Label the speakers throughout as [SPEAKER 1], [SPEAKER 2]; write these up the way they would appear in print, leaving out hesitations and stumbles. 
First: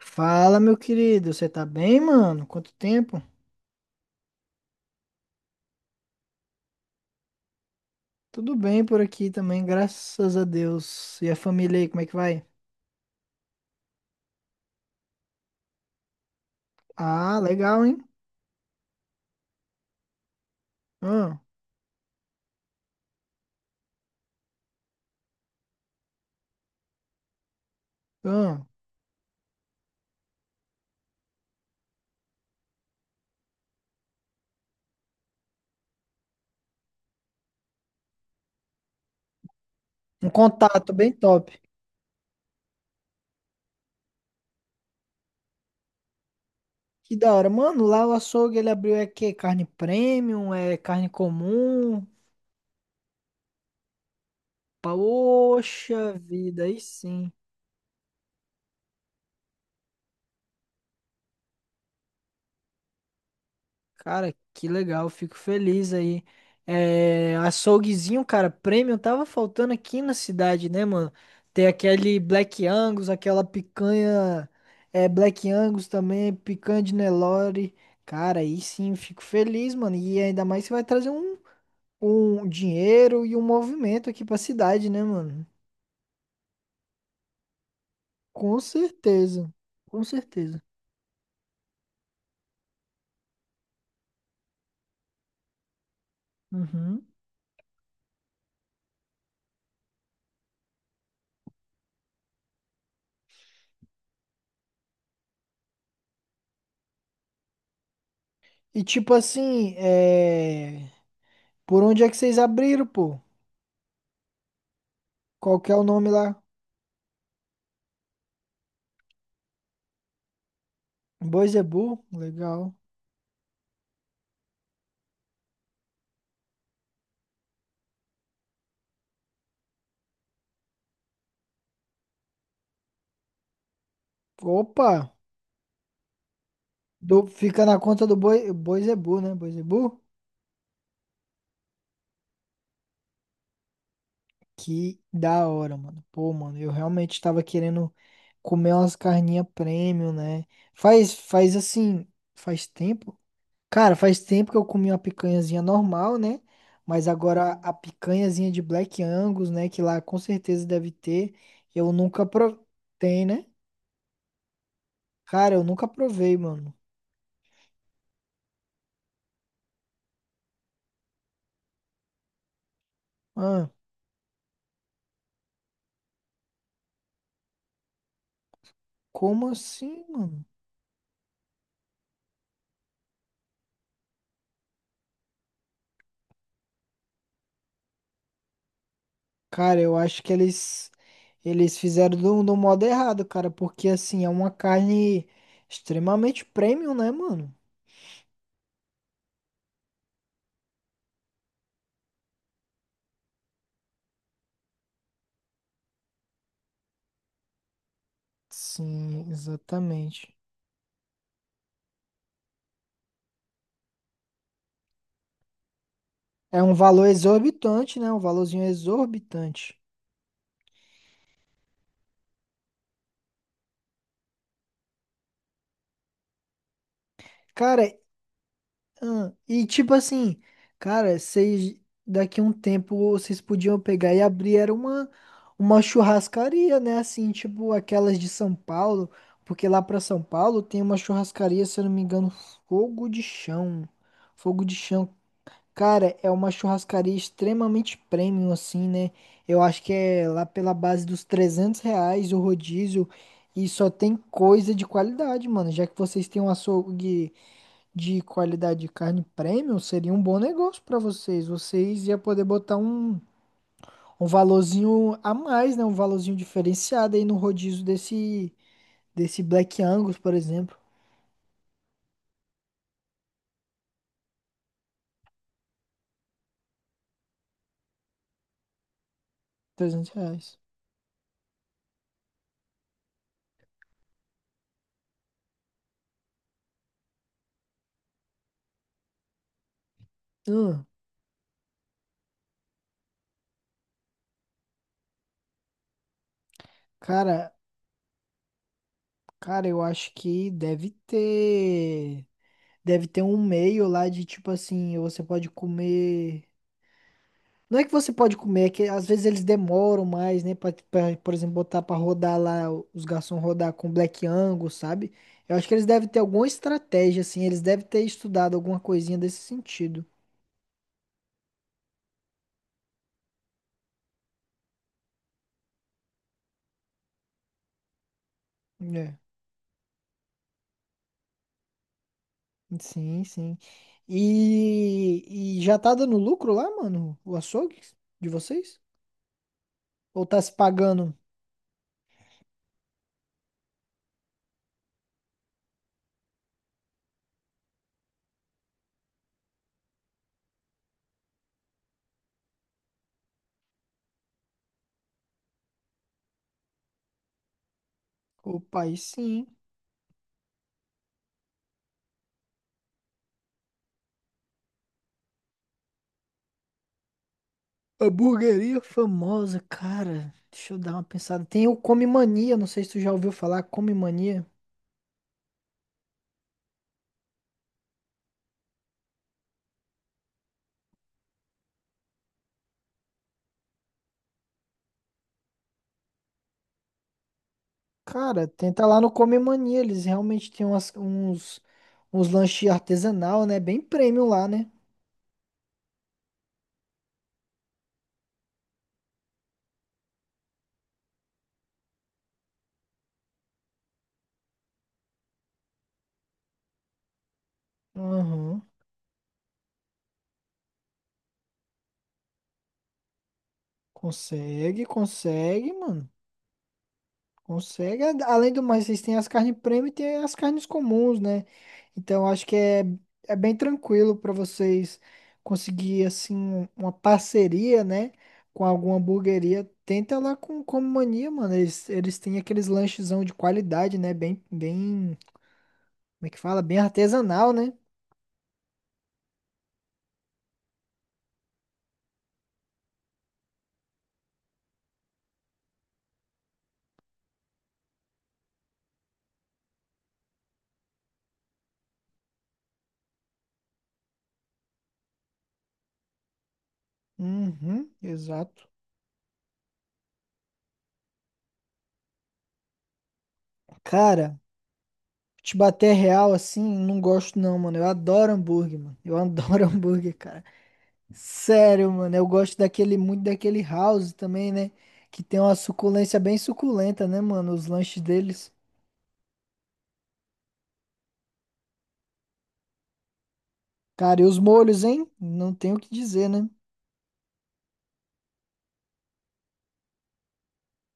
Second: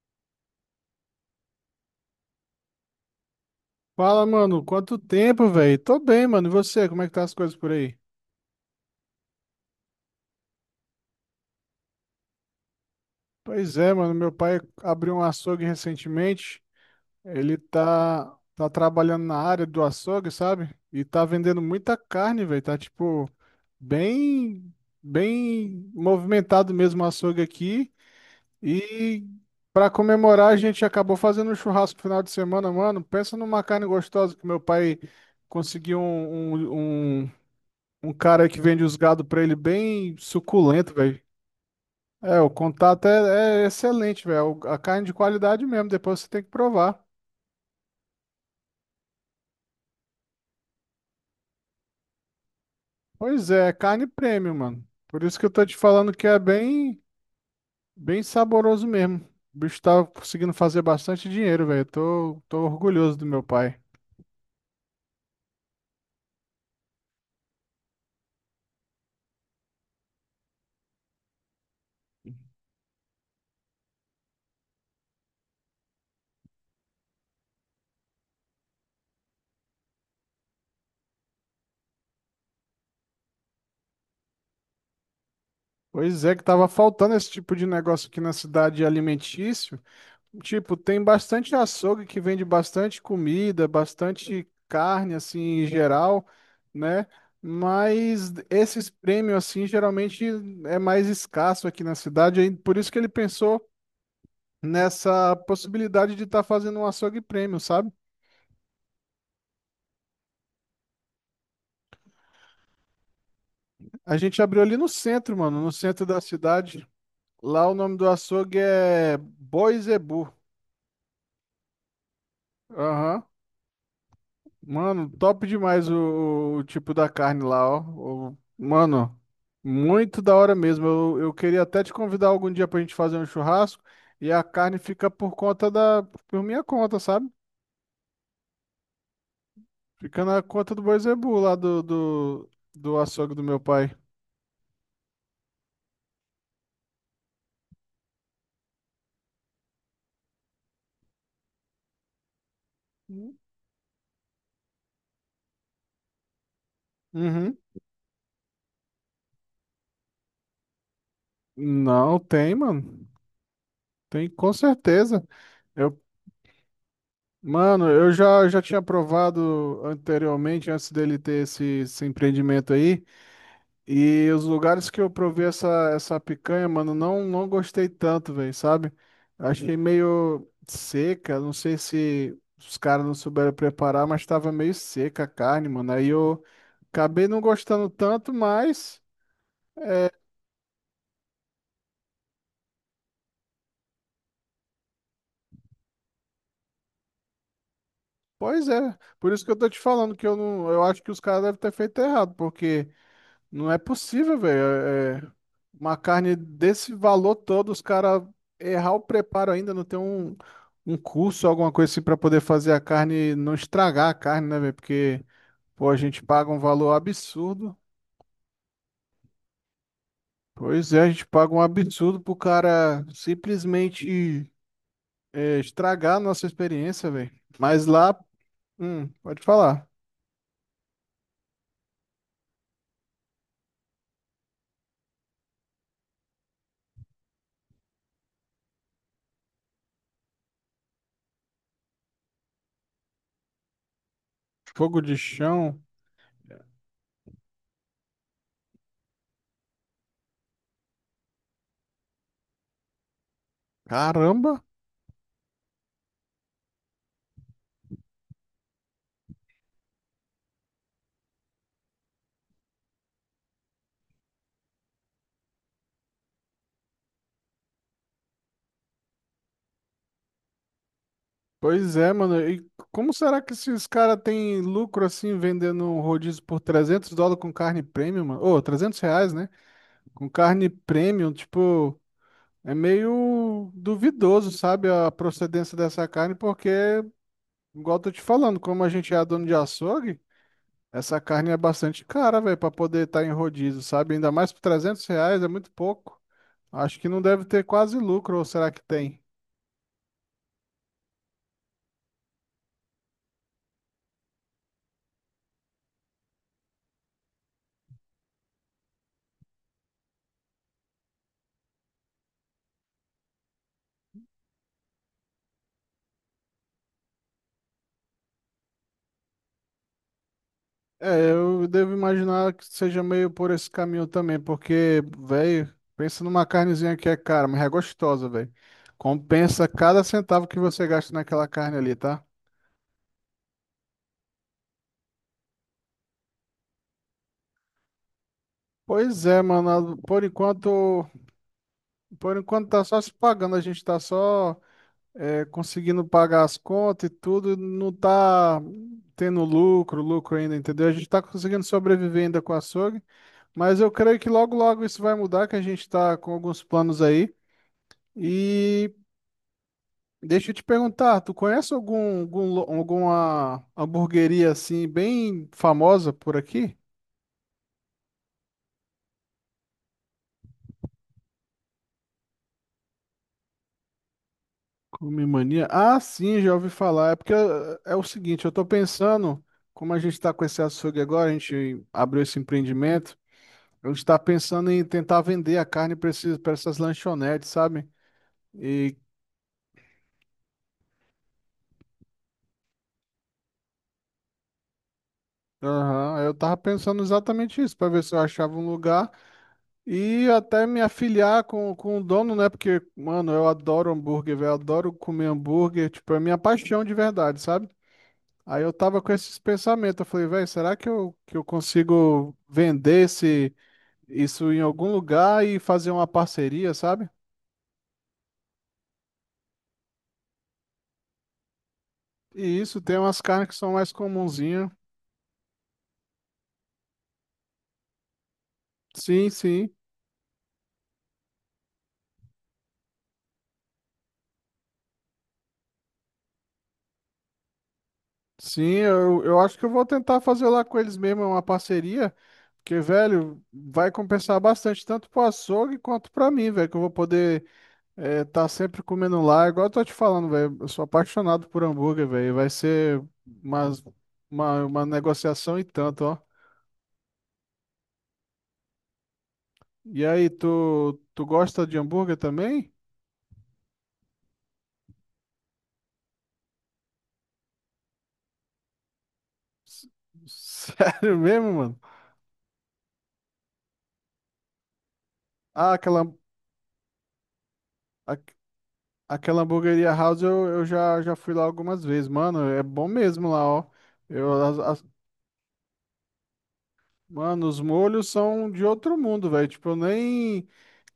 [SPEAKER 1] Fala, meu querido, você tá bem, mano? Quanto tempo?
[SPEAKER 2] Fala, mano, quanto tempo, velho? Tô bem, mano. E você, como é que tá as coisas por aí?
[SPEAKER 1] Tudo bem por aqui também, graças a Deus. E a família aí, como é que vai?
[SPEAKER 2] Pois é, mano, meu pai abriu um açougue recentemente.
[SPEAKER 1] Ah,
[SPEAKER 2] Ele
[SPEAKER 1] legal, hein?
[SPEAKER 2] tá trabalhando na área do açougue, sabe? E tá
[SPEAKER 1] Ah,
[SPEAKER 2] vendendo muita carne, velho. Tá tipo bem bem movimentado mesmo o açougue aqui.
[SPEAKER 1] ah.
[SPEAKER 2] E pra comemorar, a gente acabou fazendo um churrasco no final de semana, mano. Pensa numa carne gostosa que meu pai conseguiu um Um cara que vende os gado pra ele bem
[SPEAKER 1] Um contato
[SPEAKER 2] suculento,
[SPEAKER 1] bem
[SPEAKER 2] velho.
[SPEAKER 1] top.
[SPEAKER 2] É, o contato é excelente, velho. A carne de qualidade mesmo, depois você tem que provar.
[SPEAKER 1] Que da hora. Mano, lá o açougue ele abriu é quê? Carne premium, é carne comum?
[SPEAKER 2] Pois é, é carne premium, mano. Por isso que eu tô te falando
[SPEAKER 1] Poxa
[SPEAKER 2] que é
[SPEAKER 1] vida, aí
[SPEAKER 2] bem,
[SPEAKER 1] sim.
[SPEAKER 2] bem saboroso mesmo. O bicho tá conseguindo fazer bastante dinheiro, velho. Tô orgulhoso do meu pai.
[SPEAKER 1] Cara, que legal, fico feliz aí. É, açouguezinho, cara, premium tava faltando aqui na cidade, né, mano? Tem aquele Black Angus, aquela picanha, é, Black Angus também, picanha de Nelore. Cara, aí sim, fico feliz, mano. E ainda mais você vai trazer um, um dinheiro e um movimento aqui pra cidade, né, mano?
[SPEAKER 2] Pois é, que tava faltando esse tipo de negócio aqui na
[SPEAKER 1] Com
[SPEAKER 2] cidade
[SPEAKER 1] certeza,
[SPEAKER 2] alimentício.
[SPEAKER 1] com certeza.
[SPEAKER 2] Tipo, tem bastante açougue que vende bastante comida, bastante carne, assim, em geral, né?
[SPEAKER 1] Uhum.
[SPEAKER 2] Mas esses prêmios, assim, geralmente é mais escasso aqui na cidade, aí por isso que ele pensou nessa possibilidade de estar fazendo um açougue prêmio, sabe?
[SPEAKER 1] E tipo assim, é, por onde é que vocês abriram, pô?
[SPEAKER 2] A gente abriu ali no centro,
[SPEAKER 1] Qual
[SPEAKER 2] mano,
[SPEAKER 1] que
[SPEAKER 2] no
[SPEAKER 1] é o
[SPEAKER 2] centro
[SPEAKER 1] nome
[SPEAKER 2] da
[SPEAKER 1] lá?
[SPEAKER 2] cidade. Lá o nome do açougue é Boi Zebu.
[SPEAKER 1] Boisebu, legal.
[SPEAKER 2] Aham. Mano, top demais o tipo da carne lá, ó. Mano, muito da hora mesmo. Eu queria até te convidar algum dia pra gente fazer um churrasco e a carne
[SPEAKER 1] Opa,
[SPEAKER 2] fica por minha conta, sabe?
[SPEAKER 1] fica na conta do Boi, Boisebu, né? Boisebu?
[SPEAKER 2] Fica na conta do Boi Zebu lá do açougue do meu pai.
[SPEAKER 1] Que da hora, mano. Pô, mano, eu realmente tava querendo comer umas carninhas premium, né? Faz, faz assim, faz tempo. Cara, faz tempo que eu comi uma picanhazinha normal, né? Mas agora
[SPEAKER 2] Uhum.
[SPEAKER 1] a picanhazinha de Black Angus, né? Que lá com certeza deve ter. Eu
[SPEAKER 2] Não,
[SPEAKER 1] nunca
[SPEAKER 2] tem, mano.
[SPEAKER 1] provei, né?
[SPEAKER 2] Tem com certeza.
[SPEAKER 1] Cara, eu nunca
[SPEAKER 2] Eu,
[SPEAKER 1] provei, mano.
[SPEAKER 2] mano, eu já tinha provado anteriormente, antes dele ter esse empreendimento aí.
[SPEAKER 1] Ah,
[SPEAKER 2] E os lugares que eu provei essa picanha, mano, não gostei tanto, velho, sabe?
[SPEAKER 1] como
[SPEAKER 2] Achei
[SPEAKER 1] assim, mano?
[SPEAKER 2] meio seca, não sei se os caras não souberam preparar, mas tava meio seca a carne, mano. Aí eu acabei não gostando tanto, mas,
[SPEAKER 1] Cara, eu acho que eles fizeram do modo errado, cara, porque assim, é uma carne extremamente premium, né, mano?
[SPEAKER 2] pois é. Por isso que eu tô te falando que eu não, eu acho que os caras devem ter feito errado, porque não é possível, velho. É uma carne desse valor todo, os caras errar o
[SPEAKER 1] Sim,
[SPEAKER 2] preparo ainda, não tem
[SPEAKER 1] exatamente.
[SPEAKER 2] um, um curso, alguma coisa assim pra poder fazer a carne, não estragar a carne, né, velho? Porque, pô, a gente paga um
[SPEAKER 1] É um
[SPEAKER 2] valor
[SPEAKER 1] valor
[SPEAKER 2] absurdo.
[SPEAKER 1] exorbitante, né? Um valorzinho exorbitante.
[SPEAKER 2] Pois é, a gente paga um absurdo pro cara simplesmente estragar a nossa experiência, velho.
[SPEAKER 1] Cara,
[SPEAKER 2] Mas lá,
[SPEAKER 1] ah,
[SPEAKER 2] pode
[SPEAKER 1] e
[SPEAKER 2] falar.
[SPEAKER 1] tipo assim, cara, vocês daqui a um tempo vocês podiam pegar e abrir era uma churrascaria, né? Assim, tipo aquelas de São Paulo, porque lá pra São Paulo tem uma churrascaria, se eu não me engano, Fogo de Chão. Fogo de
[SPEAKER 2] Fogo
[SPEAKER 1] Chão.
[SPEAKER 2] de chão.
[SPEAKER 1] Cara, é uma churrascaria extremamente premium, assim, né? Eu acho que é lá pela base dos 300 reais o rodízio e só tem
[SPEAKER 2] Caramba!
[SPEAKER 1] coisa de qualidade, mano. Já que vocês têm um açougue de qualidade de carne premium seria um bom negócio para vocês. Vocês iam poder botar um, um valorzinho a mais, né? Um valorzinho diferenciado aí no rodízio desse, desse Black Angus, por exemplo.
[SPEAKER 2] Pois é, mano. E como será que esses caras têm lucro assim vendendo um rodízio por US$ 300 com carne premium, mano? Ô, R$ 300, né?
[SPEAKER 1] trezentos
[SPEAKER 2] Com
[SPEAKER 1] reais.
[SPEAKER 2] carne premium, tipo, é meio duvidoso, sabe, a procedência dessa carne, porque, igual eu tô te falando, como a gente é dono de açougue,
[SPEAKER 1] Hum,
[SPEAKER 2] essa carne é bastante cara, velho, pra poder estar em rodízio, sabe? Ainda mais por R$ 300, é muito pouco. Acho que não deve
[SPEAKER 1] cara,
[SPEAKER 2] ter quase lucro, ou será que tem?
[SPEAKER 1] cara, eu acho que deve ter. Deve ter um meio lá de tipo assim, você pode comer. Não é que você pode comer, é que às vezes eles demoram mais, né? Por exemplo, botar pra rodar lá, os garçons rodar com Black Angus, sabe? Eu acho que eles devem ter alguma estratégia, assim, eles devem ter estudado alguma coisinha desse sentido.
[SPEAKER 2] É, eu devo imaginar que seja meio por esse caminho também, porque, velho, pensa numa carnezinha que é cara, mas é gostosa, velho.
[SPEAKER 1] É,
[SPEAKER 2] Compensa cada centavo que você gasta naquela carne ali, tá?
[SPEAKER 1] sim, sim. E já tá dando lucro lá, mano? O açougue de vocês?
[SPEAKER 2] Pois é, mano, por
[SPEAKER 1] Ou tá se
[SPEAKER 2] enquanto,
[SPEAKER 1] pagando?
[SPEAKER 2] por enquanto tá só se pagando, a gente tá só conseguindo pagar as contas e tudo, não tá tendo lucro ainda, entendeu? A gente tá conseguindo sobreviver ainda com o açougue, mas eu creio que logo, logo isso vai mudar, que a gente tá com alguns planos aí.
[SPEAKER 1] Opa,
[SPEAKER 2] E
[SPEAKER 1] aí sim.
[SPEAKER 2] deixa eu te perguntar, tu conhece algum alguma hamburgueria assim bem famosa por aqui?
[SPEAKER 1] A burgueria famosa, cara. Deixa eu dar uma pensada. Tem o Come Mania, não sei se tu já ouviu falar, Come Mania.
[SPEAKER 2] Come Mania? Ah, sim, já ouvi falar. É porque é o seguinte, eu tô pensando, como a gente tá com esse açougue agora, a gente abriu esse empreendimento, a gente tá pensando em tentar vender a carne para essas lanchonetes, sabe?
[SPEAKER 1] Cara, tenta
[SPEAKER 2] E
[SPEAKER 1] lá no Come Mania, eles realmente têm uns, uns lanches artesanal, né? Bem premium lá, né?
[SPEAKER 2] aham, eu tava pensando exatamente isso, para ver se eu achava um lugar. E até me afiliar com o dono, né? Porque, mano, eu adoro hambúrguer, velho. Adoro comer hambúrguer. Tipo, é minha paixão de verdade, sabe? Aí
[SPEAKER 1] Aham.
[SPEAKER 2] eu tava com esses pensamentos. Eu falei, velho, será que eu consigo vender isso em
[SPEAKER 1] Consegue,
[SPEAKER 2] algum lugar e
[SPEAKER 1] consegue,
[SPEAKER 2] fazer uma
[SPEAKER 1] mano.
[SPEAKER 2] parceria, sabe?
[SPEAKER 1] Consegue. Além do mais, vocês têm as carnes premium e tem as carnes comuns, né? Então
[SPEAKER 2] E
[SPEAKER 1] acho que
[SPEAKER 2] isso,
[SPEAKER 1] é,
[SPEAKER 2] tem umas
[SPEAKER 1] é
[SPEAKER 2] carnes que
[SPEAKER 1] bem
[SPEAKER 2] são mais
[SPEAKER 1] tranquilo pra
[SPEAKER 2] comunzinhas.
[SPEAKER 1] vocês conseguir, assim, uma parceria, né? Com alguma
[SPEAKER 2] Sim,
[SPEAKER 1] hamburgueria.
[SPEAKER 2] sim.
[SPEAKER 1] Tenta lá com o Come Mania, mano. Eles têm aqueles lanchezão de qualidade, né? Bem, bem, como é que fala? Bem artesanal, né?
[SPEAKER 2] Sim, eu acho que eu vou tentar fazer lá com eles mesmo uma parceria. Porque, velho, vai compensar bastante, tanto pro açougue quanto pra mim, velho, que eu vou poder é, tá sempre comendo lá, igual eu tô te falando, velho. Eu sou apaixonado por hambúrguer, velho. Vai ser umas, uma negociação e tanto, ó.
[SPEAKER 1] Uhum, exato.
[SPEAKER 2] E aí, tu gosta de hambúrguer também?
[SPEAKER 1] Cara, te bater real assim, não gosto não, mano. Eu adoro hambúrguer, mano. Eu adoro
[SPEAKER 2] S-
[SPEAKER 1] hambúrguer, cara.
[SPEAKER 2] Sério mesmo, mano?
[SPEAKER 1] Sério, mano. Eu gosto daquele, muito daquele house também, né? Que tem uma
[SPEAKER 2] Ah,
[SPEAKER 1] suculência bem suculenta, né, mano? Os lanches
[SPEAKER 2] a-
[SPEAKER 1] deles.
[SPEAKER 2] aquela hamburgueria House eu, eu já fui lá algumas vezes, mano. É bom mesmo lá, ó.
[SPEAKER 1] Cara, e
[SPEAKER 2] Eu,
[SPEAKER 1] os
[SPEAKER 2] as-
[SPEAKER 1] molhos,
[SPEAKER 2] as-
[SPEAKER 1] hein? Não tenho o que dizer, né?
[SPEAKER 2] Mano, os molhos são de outro mundo, velho. Tipo, eu nem.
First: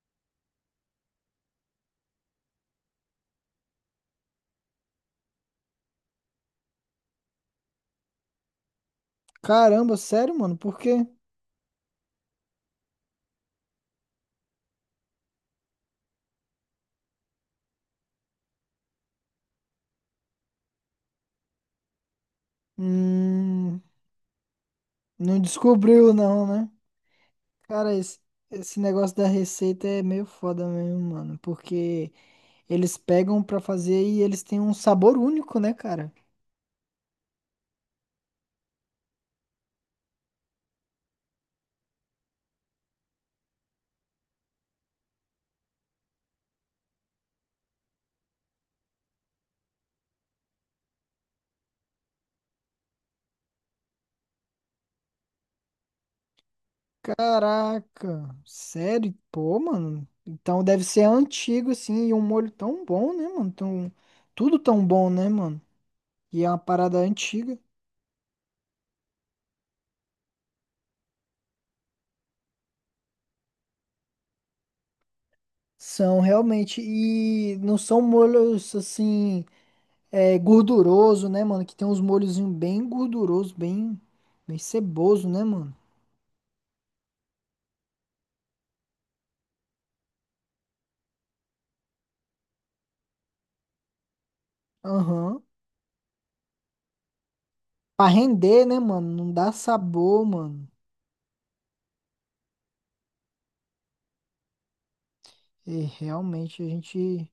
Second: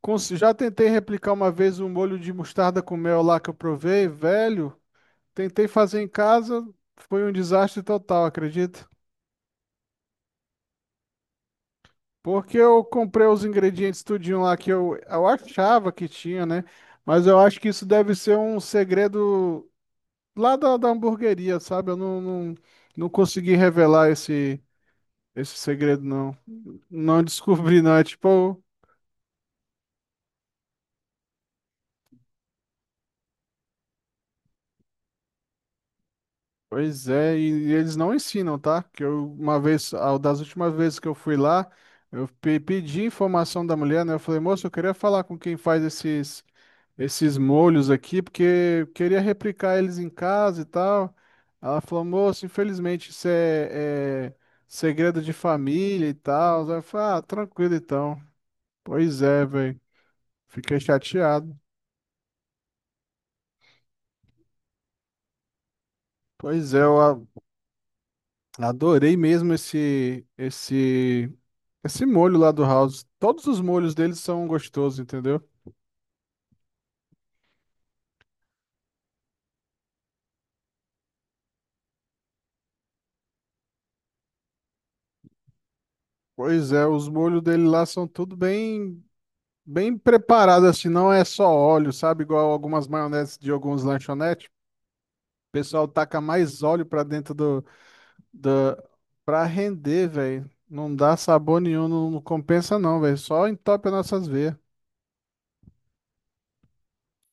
[SPEAKER 2] Já tentei replicar uma vez um molho de mostarda com mel lá que eu provei, velho. Tentei fazer em casa, foi um desastre total, acredito.
[SPEAKER 1] Caramba, sério, mano. Por quê?
[SPEAKER 2] Porque eu comprei os ingredientes tudinho lá que eu achava que tinha, né? Mas eu acho que isso deve ser um segredo lá da hamburgueria, sabe? Eu não consegui
[SPEAKER 1] Hum,
[SPEAKER 2] revelar esse,
[SPEAKER 1] não
[SPEAKER 2] esse segredo,
[SPEAKER 1] descobriu
[SPEAKER 2] não.
[SPEAKER 1] não, né?
[SPEAKER 2] Não descobri,
[SPEAKER 1] Cara,
[SPEAKER 2] não. É
[SPEAKER 1] esse,
[SPEAKER 2] tipo,
[SPEAKER 1] esse negócio da receita é meio foda mesmo, mano. Porque eles pegam pra fazer e eles têm um sabor único, né, cara?
[SPEAKER 2] pois é, e eles não ensinam, tá? Que eu, uma vez, das últimas vezes que eu fui lá, eu pedi informação da mulher, né? Eu falei, moça, eu queria falar com quem faz esses. Esses molhos aqui, porque eu queria replicar eles em casa e tal. Ela falou, moço, infelizmente isso é segredo de família e tal. Aí eu falei, ah, tranquilo então.
[SPEAKER 1] Caraca, sério?
[SPEAKER 2] Pois é,
[SPEAKER 1] Pô,
[SPEAKER 2] velho.
[SPEAKER 1] mano. Então
[SPEAKER 2] Fiquei
[SPEAKER 1] deve ser
[SPEAKER 2] chateado.
[SPEAKER 1] antigo, assim, e um molho tão bom, né, mano? Tão, tudo tão bom, né, mano? E é uma
[SPEAKER 2] Pois é,
[SPEAKER 1] parada
[SPEAKER 2] eu
[SPEAKER 1] antiga.
[SPEAKER 2] adorei mesmo esse molho lá do House. Todos os molhos deles são gostosos, entendeu?
[SPEAKER 1] São realmente. E não são molhos, assim, é, gorduroso, né, mano? Que tem uns molhozinhos bem gorduroso, bem, bem ceboso, né, mano?
[SPEAKER 2] Pois é, os molhos dele lá são tudo bem preparados, assim, não é só óleo, sabe? Igual algumas maioneses de alguns lanchonetes.
[SPEAKER 1] Aham.
[SPEAKER 2] Pessoal taca mais óleo pra dentro do,
[SPEAKER 1] Pra render, né,
[SPEAKER 2] da
[SPEAKER 1] mano? Não
[SPEAKER 2] pra
[SPEAKER 1] dá
[SPEAKER 2] render,
[SPEAKER 1] sabor,
[SPEAKER 2] velho.
[SPEAKER 1] mano.
[SPEAKER 2] Não dá sabor nenhum, não compensa não, velho. Só entope as nossas veias.
[SPEAKER 1] E realmente a gente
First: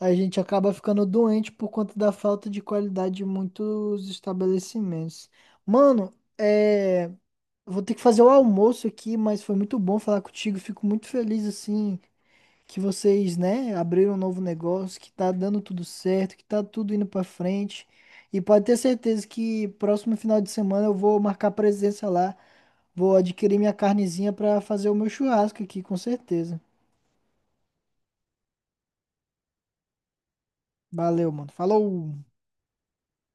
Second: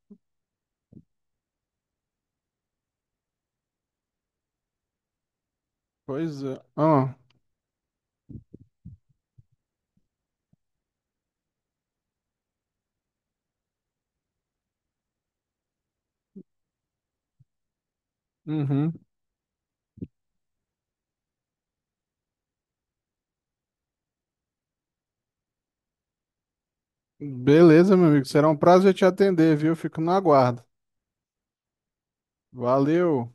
[SPEAKER 1] a gente acaba ficando doente por conta da falta de qualidade de muitos estabelecimentos. Mano,
[SPEAKER 2] Pois é.
[SPEAKER 1] é,
[SPEAKER 2] Ó,
[SPEAKER 1] vou ter que fazer o almoço aqui, mas foi muito bom falar contigo. Fico muito feliz assim que vocês, né, abriram um novo negócio, que tá dando tudo certo, que tá tudo indo pra frente. E pode ter
[SPEAKER 2] uhum.
[SPEAKER 1] certeza que próximo final de semana eu vou marcar presença lá. Vou adquirir minha carnezinha pra fazer o meu churrasco aqui, com certeza.
[SPEAKER 2] Beleza, meu amigo. Será um prazer te atender, viu? Fico no aguardo.
[SPEAKER 1] Valeu, mano. Falou!
[SPEAKER 2] Valeu.